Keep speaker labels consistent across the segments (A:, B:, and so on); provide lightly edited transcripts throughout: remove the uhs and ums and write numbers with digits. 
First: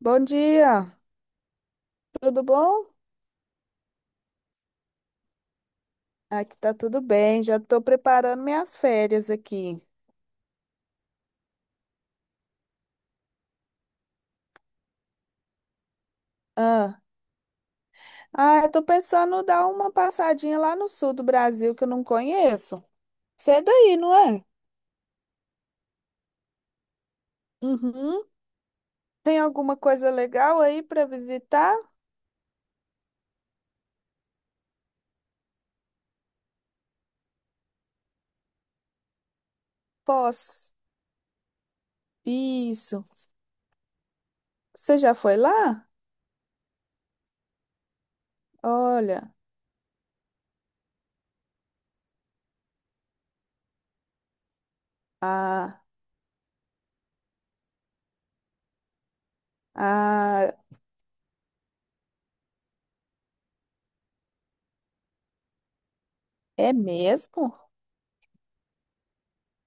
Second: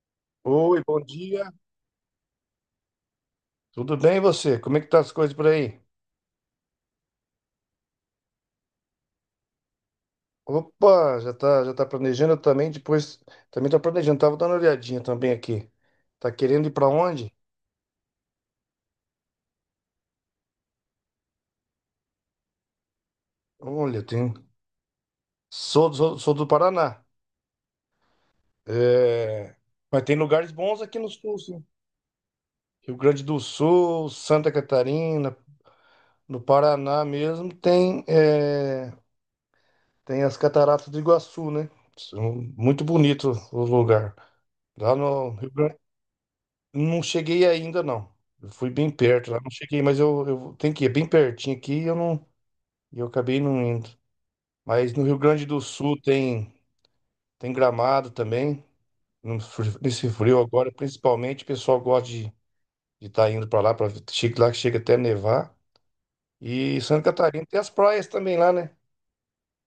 A: Bom
B: Oi,
A: dia,
B: bom dia.
A: tudo bom?
B: Tudo bem e você? Como é que tá as coisas por aí?
A: Aqui tá tudo bem, já tô preparando minhas férias aqui.
B: Opa, já tá planejando também, depois também tô planejando, tava dando uma olhadinha também aqui. Tá querendo ir pra
A: Ah,
B: onde?
A: ah, eu tô pensando em dar uma passadinha lá no sul do Brasil que eu não conheço. Você é daí,
B: Olha,
A: não
B: tem
A: é?
B: sou, sou, sou do Paraná.
A: Uhum. Tem
B: É,
A: alguma
B: mas
A: coisa
B: tem lugares
A: legal
B: bons
A: aí
B: aqui
A: para
B: no sul, sim.
A: visitar?
B: Rio Grande do Sul, Santa Catarina, no Paraná mesmo tem as
A: Posso.
B: Cataratas do Iguaçu, né? São muito
A: Isso.
B: bonito o lugar. Lá
A: Você já
B: no
A: foi
B: Rio Grande
A: lá?
B: Não cheguei ainda, não. Eu fui bem perto
A: Olha,
B: lá, não cheguei, mas eu tenho que ir é bem pertinho aqui e eu não, e eu acabei não indo. Mas no Rio Grande do
A: ah,
B: Sul tem, tem Gramado também, no fri- nesse frio
A: ah,
B: agora, principalmente, o pessoal gosta de estar indo para lá, para chega lá que chega até nevar.
A: é
B: E Santa Catarina
A: mesmo?
B: tem as praias também lá, né?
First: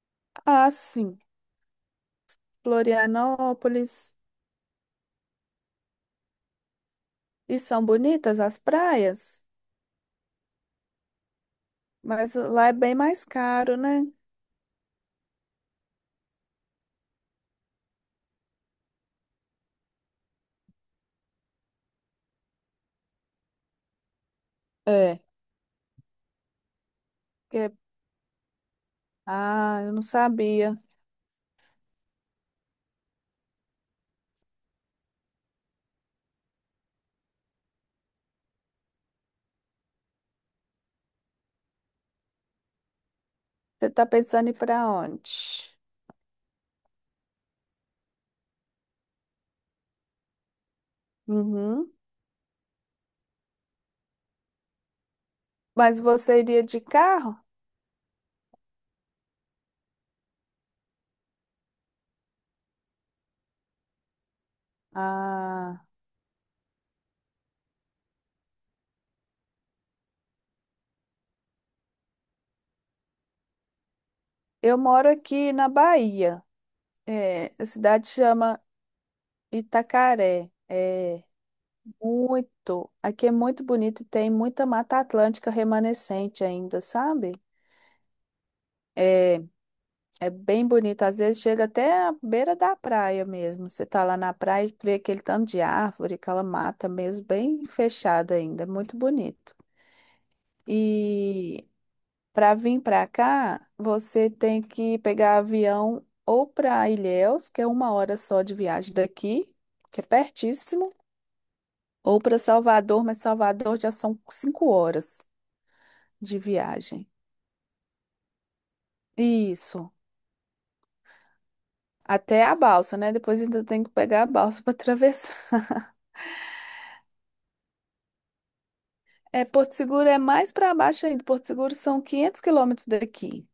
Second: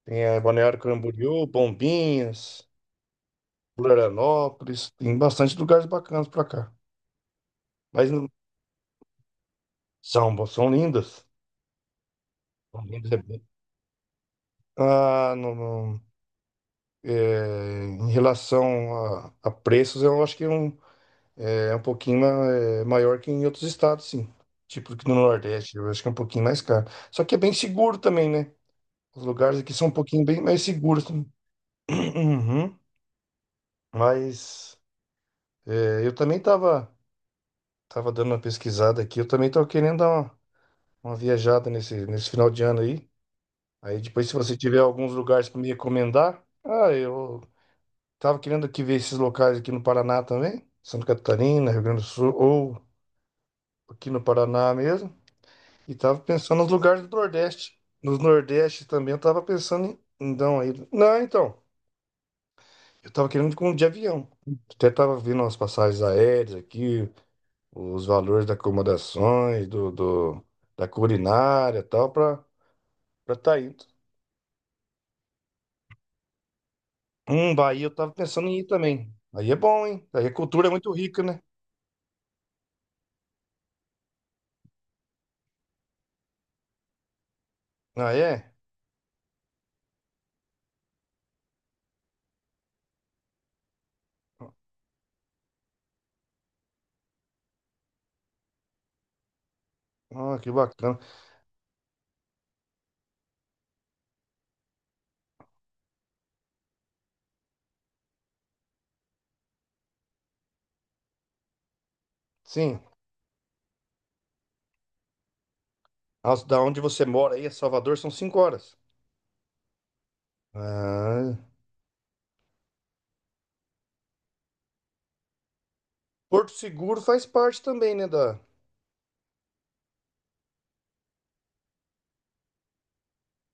B: Tem a
A: Ah,
B: Balneário
A: sim.
B: Camboriú, Bombinhas,
A: Florianópolis.
B: Florianópolis, tem bastante lugares bacanas para cá.
A: E são
B: Mas não-
A: bonitas as praias?
B: são lindas.
A: Mas lá é
B: São
A: bem
B: lindas,
A: mais caro, né?
B: ah, não, não. É, em relação a preços, eu acho que é um pouquinho maior que em outros estados, sim. Tipo que no
A: É.
B: Nordeste, eu acho que é um pouquinho mais caro. Só que é bem
A: Porque-
B: seguro também, né? Os lugares aqui
A: Ah,
B: são um
A: eu não
B: pouquinho bem mais
A: sabia.
B: seguros também. Uhum. Mas eu também tava, tava dando uma pesquisada aqui, eu também tava querendo dar uma viajada nesse final de ano aí.
A: Você
B: Aí
A: tá
B: depois, se
A: pensando em ir
B: você tiver
A: para
B: alguns lugares para me
A: onde?
B: recomendar, ah, eu tava querendo aqui ver esses locais aqui no Paraná também, Santa Catarina, Rio
A: Uhum.
B: Grande do Sul, ou aqui no Paraná mesmo. E
A: Mas
B: tava
A: você iria
B: pensando nos
A: de
B: lugares do
A: carro?
B: Nordeste. Nos Nordeste também eu tava pensando em. Então, aí. Não, então. Eu tava querendo com de avião. Até tava vendo as
A: Ah,
B: passagens aéreas aqui, os valores das acomodações, da culinária e tal, pra tá indo.
A: eu moro aqui na Bahia. É, a
B: Bahia eu
A: cidade
B: tava pensando em
A: chama
B: ir também. Aí é bom, hein? Aí a
A: Itacaré.
B: cultura é muito rica,
A: É
B: né?
A: muito. Aqui é muito bonito e tem muita Mata Atlântica remanescente ainda, sabe?
B: Ah, é?
A: É. É bem bonito. Às vezes chega até à beira da praia mesmo. Você tá lá na praia e vê aquele tanto de árvore, aquela mata mesmo, bem fechada ainda. É muito bonito.
B: Ah, que bacana.
A: E para vir para cá, você tem que pegar avião ou para Ilhéus, que é uma hora só de viagem daqui, que é pertíssimo, ou para
B: Sim.
A: Salvador, mas Salvador já são cinco horas de
B: Da onde
A: viagem.
B: você mora aí, a Salvador, são 5 horas.
A: Isso.
B: Ah.
A: Até a balsa, né? Depois ainda tem que pegar a balsa para atravessar.
B: Porto Seguro faz parte também, né, da.
A: É, Porto Seguro é mais para baixo ainda. Porto Seguro são 500 quilômetros daqui.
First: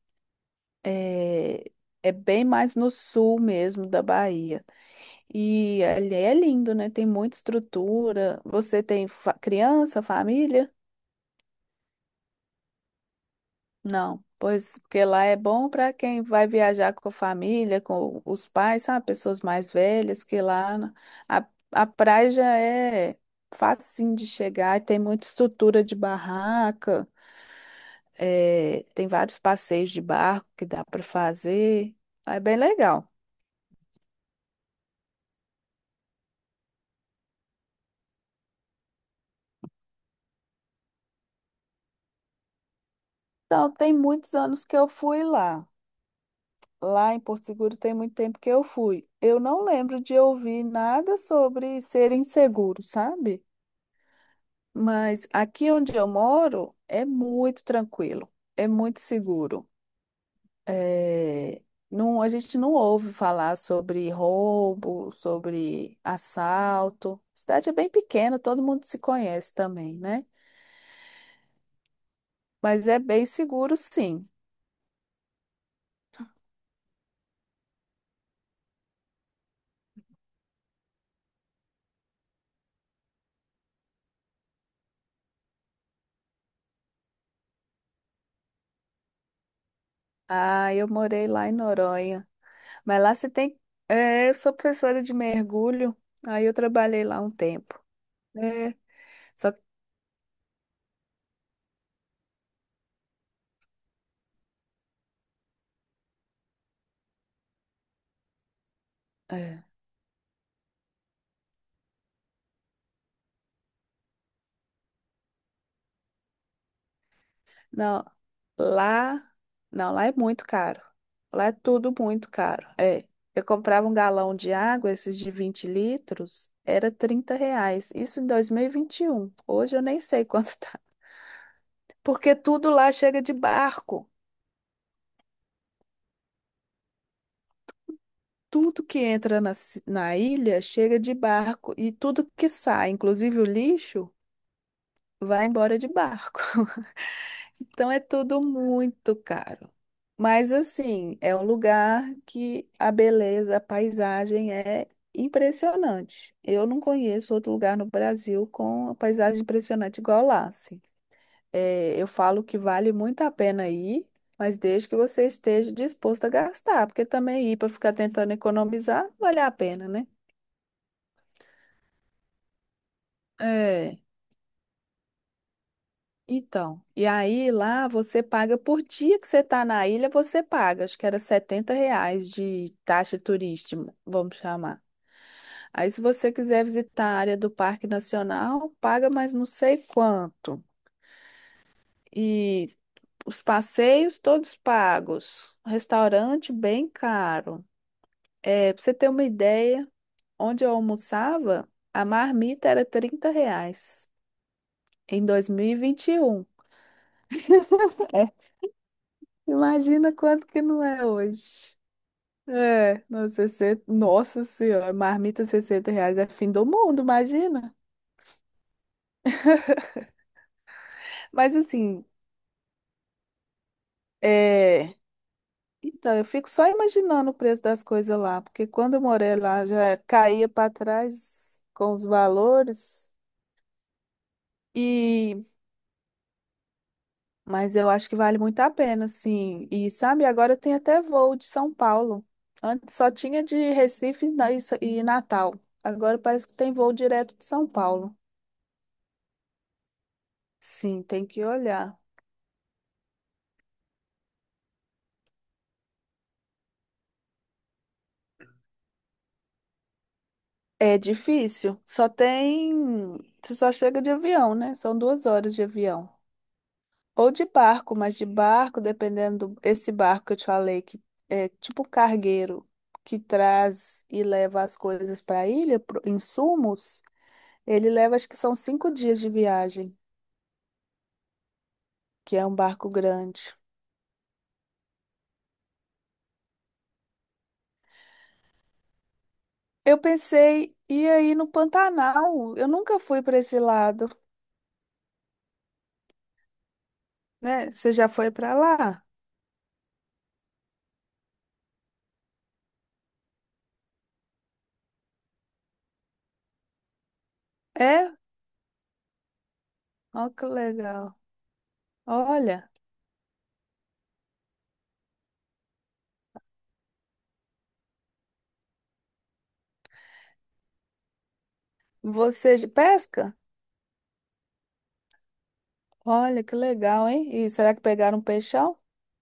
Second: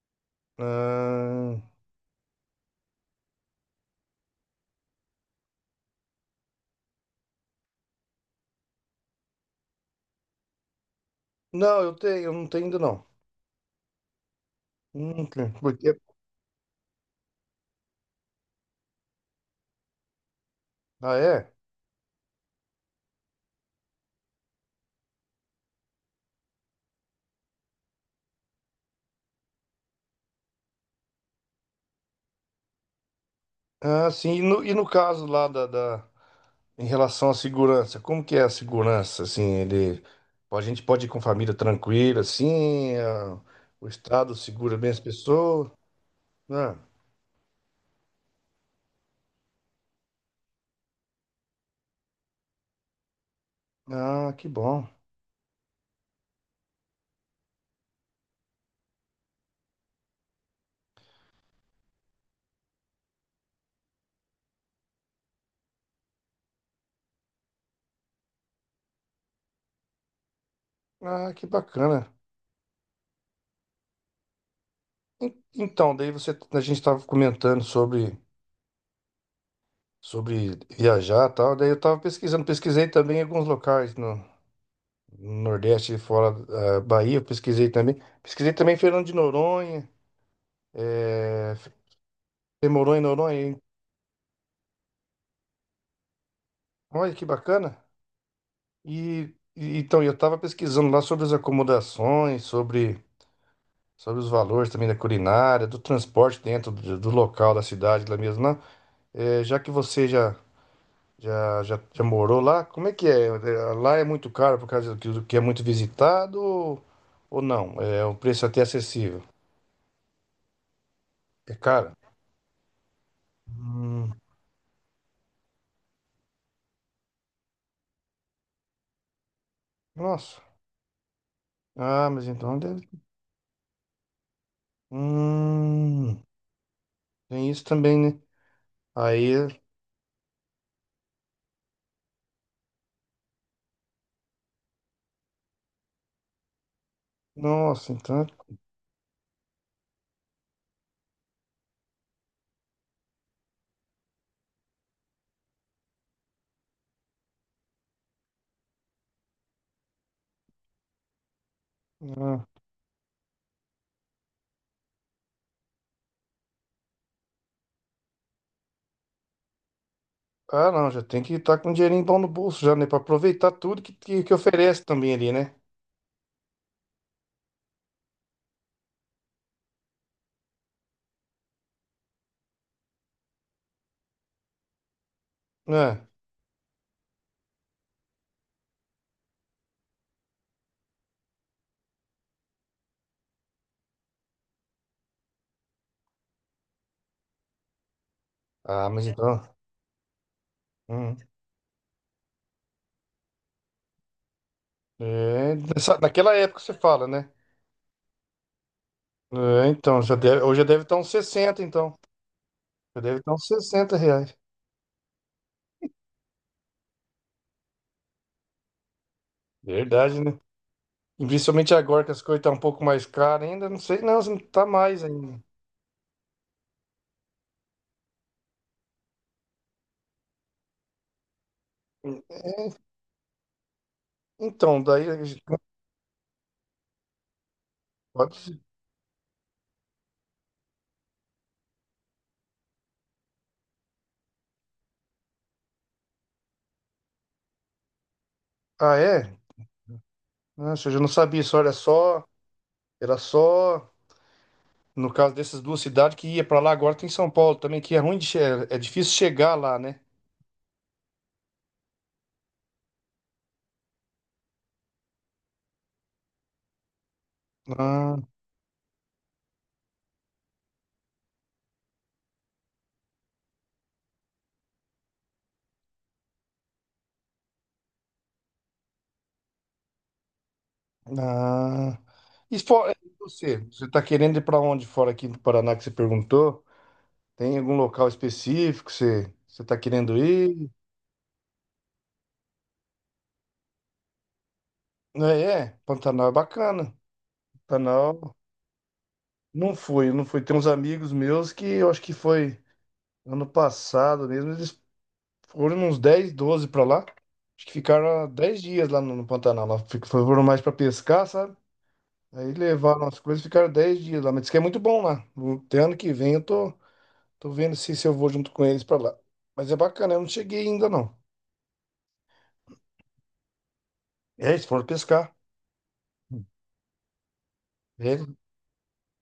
B: Ah,
A: É, é bem mais no sul mesmo da Bahia. E ali é lindo, né? Tem muita estrutura. Você tem fa- criança, família?
B: não, eu não tenho ainda não.
A: Não. Pois, porque lá é
B: Nunca,
A: bom para
B: porque.
A: quem vai viajar com a família, com os pais, sabe? Pessoas mais velhas, que lá na-
B: Ah,
A: a,
B: é?
A: a praia já é facinho de chegar e tem muita estrutura de barraca. É, tem vários passeios de barco que dá para fazer. É bem legal.
B: Ah, sim, e no caso lá em relação à segurança, como que é a segurança, assim, ele. A gente pode ir com família tranquila, assim, ah,
A: Então,
B: o
A: tem
B: Estado
A: muitos anos que
B: segura
A: eu
B: bem as
A: fui lá.
B: pessoas. Ah,
A: Lá em Porto Seguro tem muito tempo que eu fui. Eu não lembro de ouvir nada sobre ser inseguro, sabe?
B: ah, que bom.
A: Mas aqui onde eu moro é muito tranquilo, é muito seguro. É, não, a gente não ouve falar sobre roubo, sobre assalto. A cidade é bem pequena, todo mundo se conhece também, né?
B: Ah, que bacana.
A: Mas é bem seguro, sim.
B: Então, daí você, a gente estava comentando sobre sobre viajar e tal. Daí eu tava pesquisando, pesquisei também alguns locais no Nordeste, fora da Bahia, eu pesquisei também. Pesquisei também Fernando de Noronha,
A: Ah, eu morei lá em
B: é,
A: Noronha.
B: tem Moronha,
A: Mas lá você
B: Noronha,
A: tem.
B: hein?
A: É, eu sou professora de mergulho. Aí eu trabalhei
B: Olha
A: lá
B: que
A: um tempo.
B: bacana.
A: É,
B: E,
A: só que.
B: e- então eu tava pesquisando lá sobre as acomodações, sobre os valores também da culinária, do transporte dentro do local da cidade lá mesmo, lá. É, já
A: É,
B: que você já morou lá? Como é que é? Lá é muito caro por causa do que é muito visitado ou não? É
A: não,
B: um preço até
A: lá.
B: acessível.
A: Não, lá é muito caro. Lá é
B: É caro?
A: tudo muito caro. É. Eu comprava um
B: Hum,
A: galão de água, esses de 20 litros, era R$ 30. Isso em dois mil e vinte e um. Hoje eu nem sei
B: nossa.
A: quanto tá.
B: Ah, mas
A: Porque
B: então
A: tudo
B: deve.
A: lá chega de barco.
B: Hum, tem isso também, né?
A: Tudo que
B: Aí,
A: entra na ilha chega de barco e tudo que sai, inclusive o lixo, vai embora de barco.
B: nossa,
A: Então é
B: então.
A: tudo muito caro. Mas assim, é um lugar que a beleza, a paisagem é impressionante. Eu não conheço outro lugar no Brasil com a paisagem impressionante igual lá, assim. É, eu falo
B: Ah,
A: que vale muito a pena ir, mas desde que você esteja disposto a gastar, porque também ir para ficar tentando economizar, não vale a pena, né?
B: ah, não, já tem que estar com um dinheirinho bom no bolso já, né? Pra aproveitar tudo que,
A: É,
B: que, que oferece também ali, né?
A: então. E aí lá você paga por dia que você tá na ilha, você paga. Acho que era R$ 70 de taxa turística, vamos chamar. Aí se
B: Né?
A: você quiser visitar a área do Parque Nacional, paga mais não sei quanto. E os passeios todos pagos. Restaurante bem caro. É, pra
B: Ah,
A: você
B: mas
A: ter uma
B: então.
A: ideia, onde eu
B: Hum.
A: almoçava, a marmita era R$ 30 em dois
B: É,
A: mil e vinte e
B: naquela
A: um.
B: época você fala, né? É, então,
A: Imagina
B: já deve,
A: quanto
B: hoje
A: que
B: já
A: não
B: deve estar
A: é
B: uns 60
A: hoje.
B: então. Já
A: É,
B: deve
A: nos
B: estar uns
A: 60,
B: R$ 60.
A: nossa senhora, marmita R$ 60 é fim do mundo, imagina.
B: Verdade, né? E
A: Mas
B: principalmente
A: assim,
B: agora que as coisas estão um pouco mais caras ainda, não sei, não, se não tá
A: é,
B: mais ainda.
A: então, eu fico só imaginando o preço das coisas lá, porque quando eu morei lá já caía para trás com os valores,
B: Então, daí, a gente
A: e mas eu acho que vale
B: pode.
A: muito a pena, assim. E sabe, agora tem até voo de São Paulo. Antes só tinha de Recife e e Natal. Agora parece que tem voo direto de São Paulo.
B: Ah, é? Nossa, eu já
A: Sim,
B: não
A: tem
B: sabia
A: que
B: isso, olha
A: olhar.
B: só. Era só. No caso dessas duas cidades que ia pra lá, agora tem São Paulo também, que é ruim de. É difícil chegar lá, né?
A: É difícil. Só tem. Você só chega de avião, né? São 2 horas de avião. Ou de barco, mas
B: Ah,
A: de barco, dependendo do- esse barco que eu te falei, que é tipo um cargueiro que traz e leva as coisas para a ilha, pro- insumos, ele leva, acho que são 5 dias de viagem,
B: ah.
A: que é um
B: E
A: barco
B: fora, e
A: grande.
B: Você tá querendo ir pra onde fora aqui do Paraná que você perguntou? Tem algum local específico que você tá
A: Eu
B: querendo ir?
A: pensei, e aí no Pantanal? Eu nunca fui para esse lado,
B: É, é, Pantanal é bacana.
A: né? Você já foi
B: Pantanal
A: para lá?
B: não fui, não fui. Tem uns amigos meus que eu acho que foi ano passado mesmo, eles foram uns 10, 12 pra lá. Acho que ficaram
A: É?
B: 10 dias lá no Pantanal. Lá
A: Olha
B: foram
A: que
B: mais pra
A: legal.
B: pescar, sabe? Aí
A: Olha,
B: levaram as coisas, e ficaram 10 dias lá. Mas diz que é muito bom lá. Até ano que vem eu tô vendo se eu vou junto com eles pra lá. Mas é bacana, eu não cheguei ainda não.
A: você de pesca?
B: É, eles foram pescar.
A: Olha que legal, hein? E será que
B: É,
A: pegaram um peixão?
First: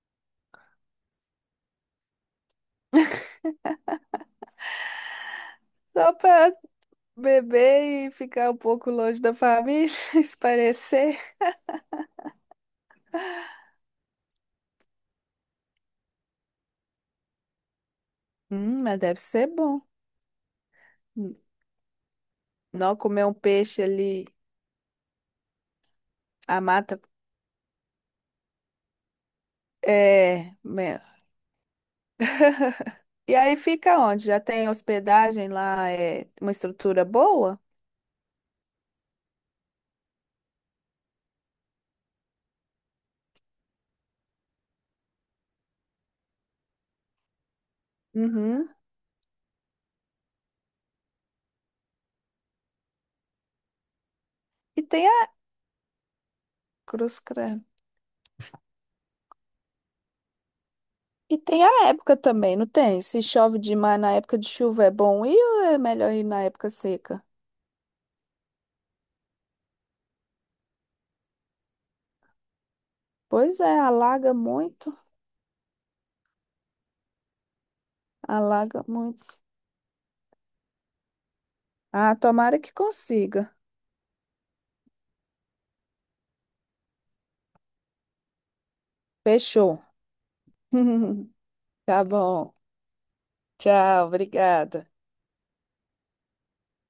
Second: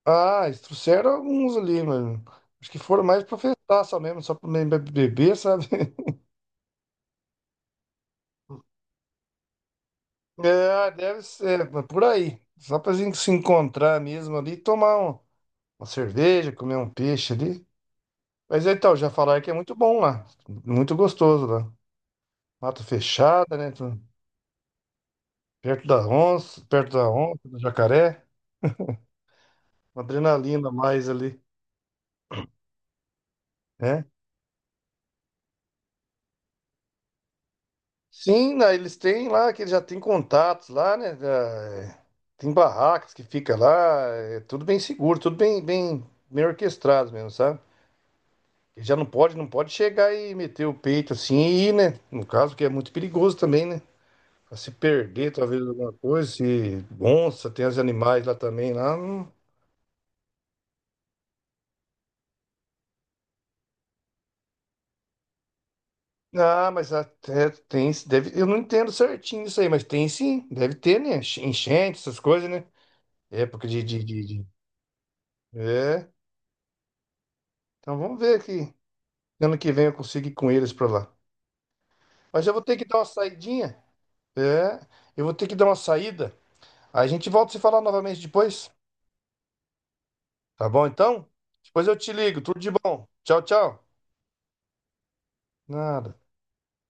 B: ah, eles trouxeram alguns ali, mano. Acho que foram mais pra festar só mesmo, só pra beber, sabe?
A: Só para beber e ficar um pouco longe da família,
B: É,
A: espairecer.
B: deve ser, mas por aí. Só pra gente se encontrar mesmo ali, tomar uma cerveja, comer um peixe ali. Mas então,
A: Mas
B: já
A: deve
B: falaram
A: ser
B: que é muito
A: bom.
B: bom lá. Muito gostoso lá. Mata
A: Não comer um
B: fechada, né?
A: peixe ali, a
B: Perto
A: mata.
B: da onça, do jacaré. Uma
A: É.
B: adrenalina a
A: Me-
B: mais ali,
A: E aí fica
B: né?
A: onde? Já tem hospedagem lá, é uma estrutura boa?
B: Sim, né, eles têm lá, que eles já têm contatos lá, né? Já, é, tem barracas que fica lá, é tudo bem seguro, tudo bem, bem, bem orquestrado mesmo, sabe?
A: Uhum.
B: E já não pode, não pode chegar e meter o peito assim e ir, né? No caso, que é muito perigoso também, né? Pra se
A: E tem
B: perder,
A: a
B: talvez, alguma coisa, se
A: Cruz
B: onça,
A: Credo.
B: tem os animais lá também, lá. Não-
A: E tem a época também, não tem? Se chove demais na época de chuva, é bom ir ou é melhor ir na época
B: Ah, mas
A: seca?
B: até tem, deve, eu não entendo certinho isso aí, mas tem sim, deve ter, né? Enchente, essas coisas, né?
A: Pois
B: Época
A: é,
B: de, de, de,
A: alaga
B: de...
A: muito,
B: É, então vamos ver aqui.
A: alaga muito.
B: Ano que vem eu consigo ir com eles pra lá.
A: Ah,
B: Mas eu
A: tomara
B: vou
A: que
B: ter que dar uma
A: consiga.
B: saidinha. É, eu vou ter que dar uma saída. Aí a gente volta a se falar novamente depois.
A: Fechou.
B: Tá bom, então? Depois eu
A: Tá
B: te ligo.
A: bom.
B: Tudo de bom. Tchau, tchau.
A: Tchau, obrigada.
B: Nada.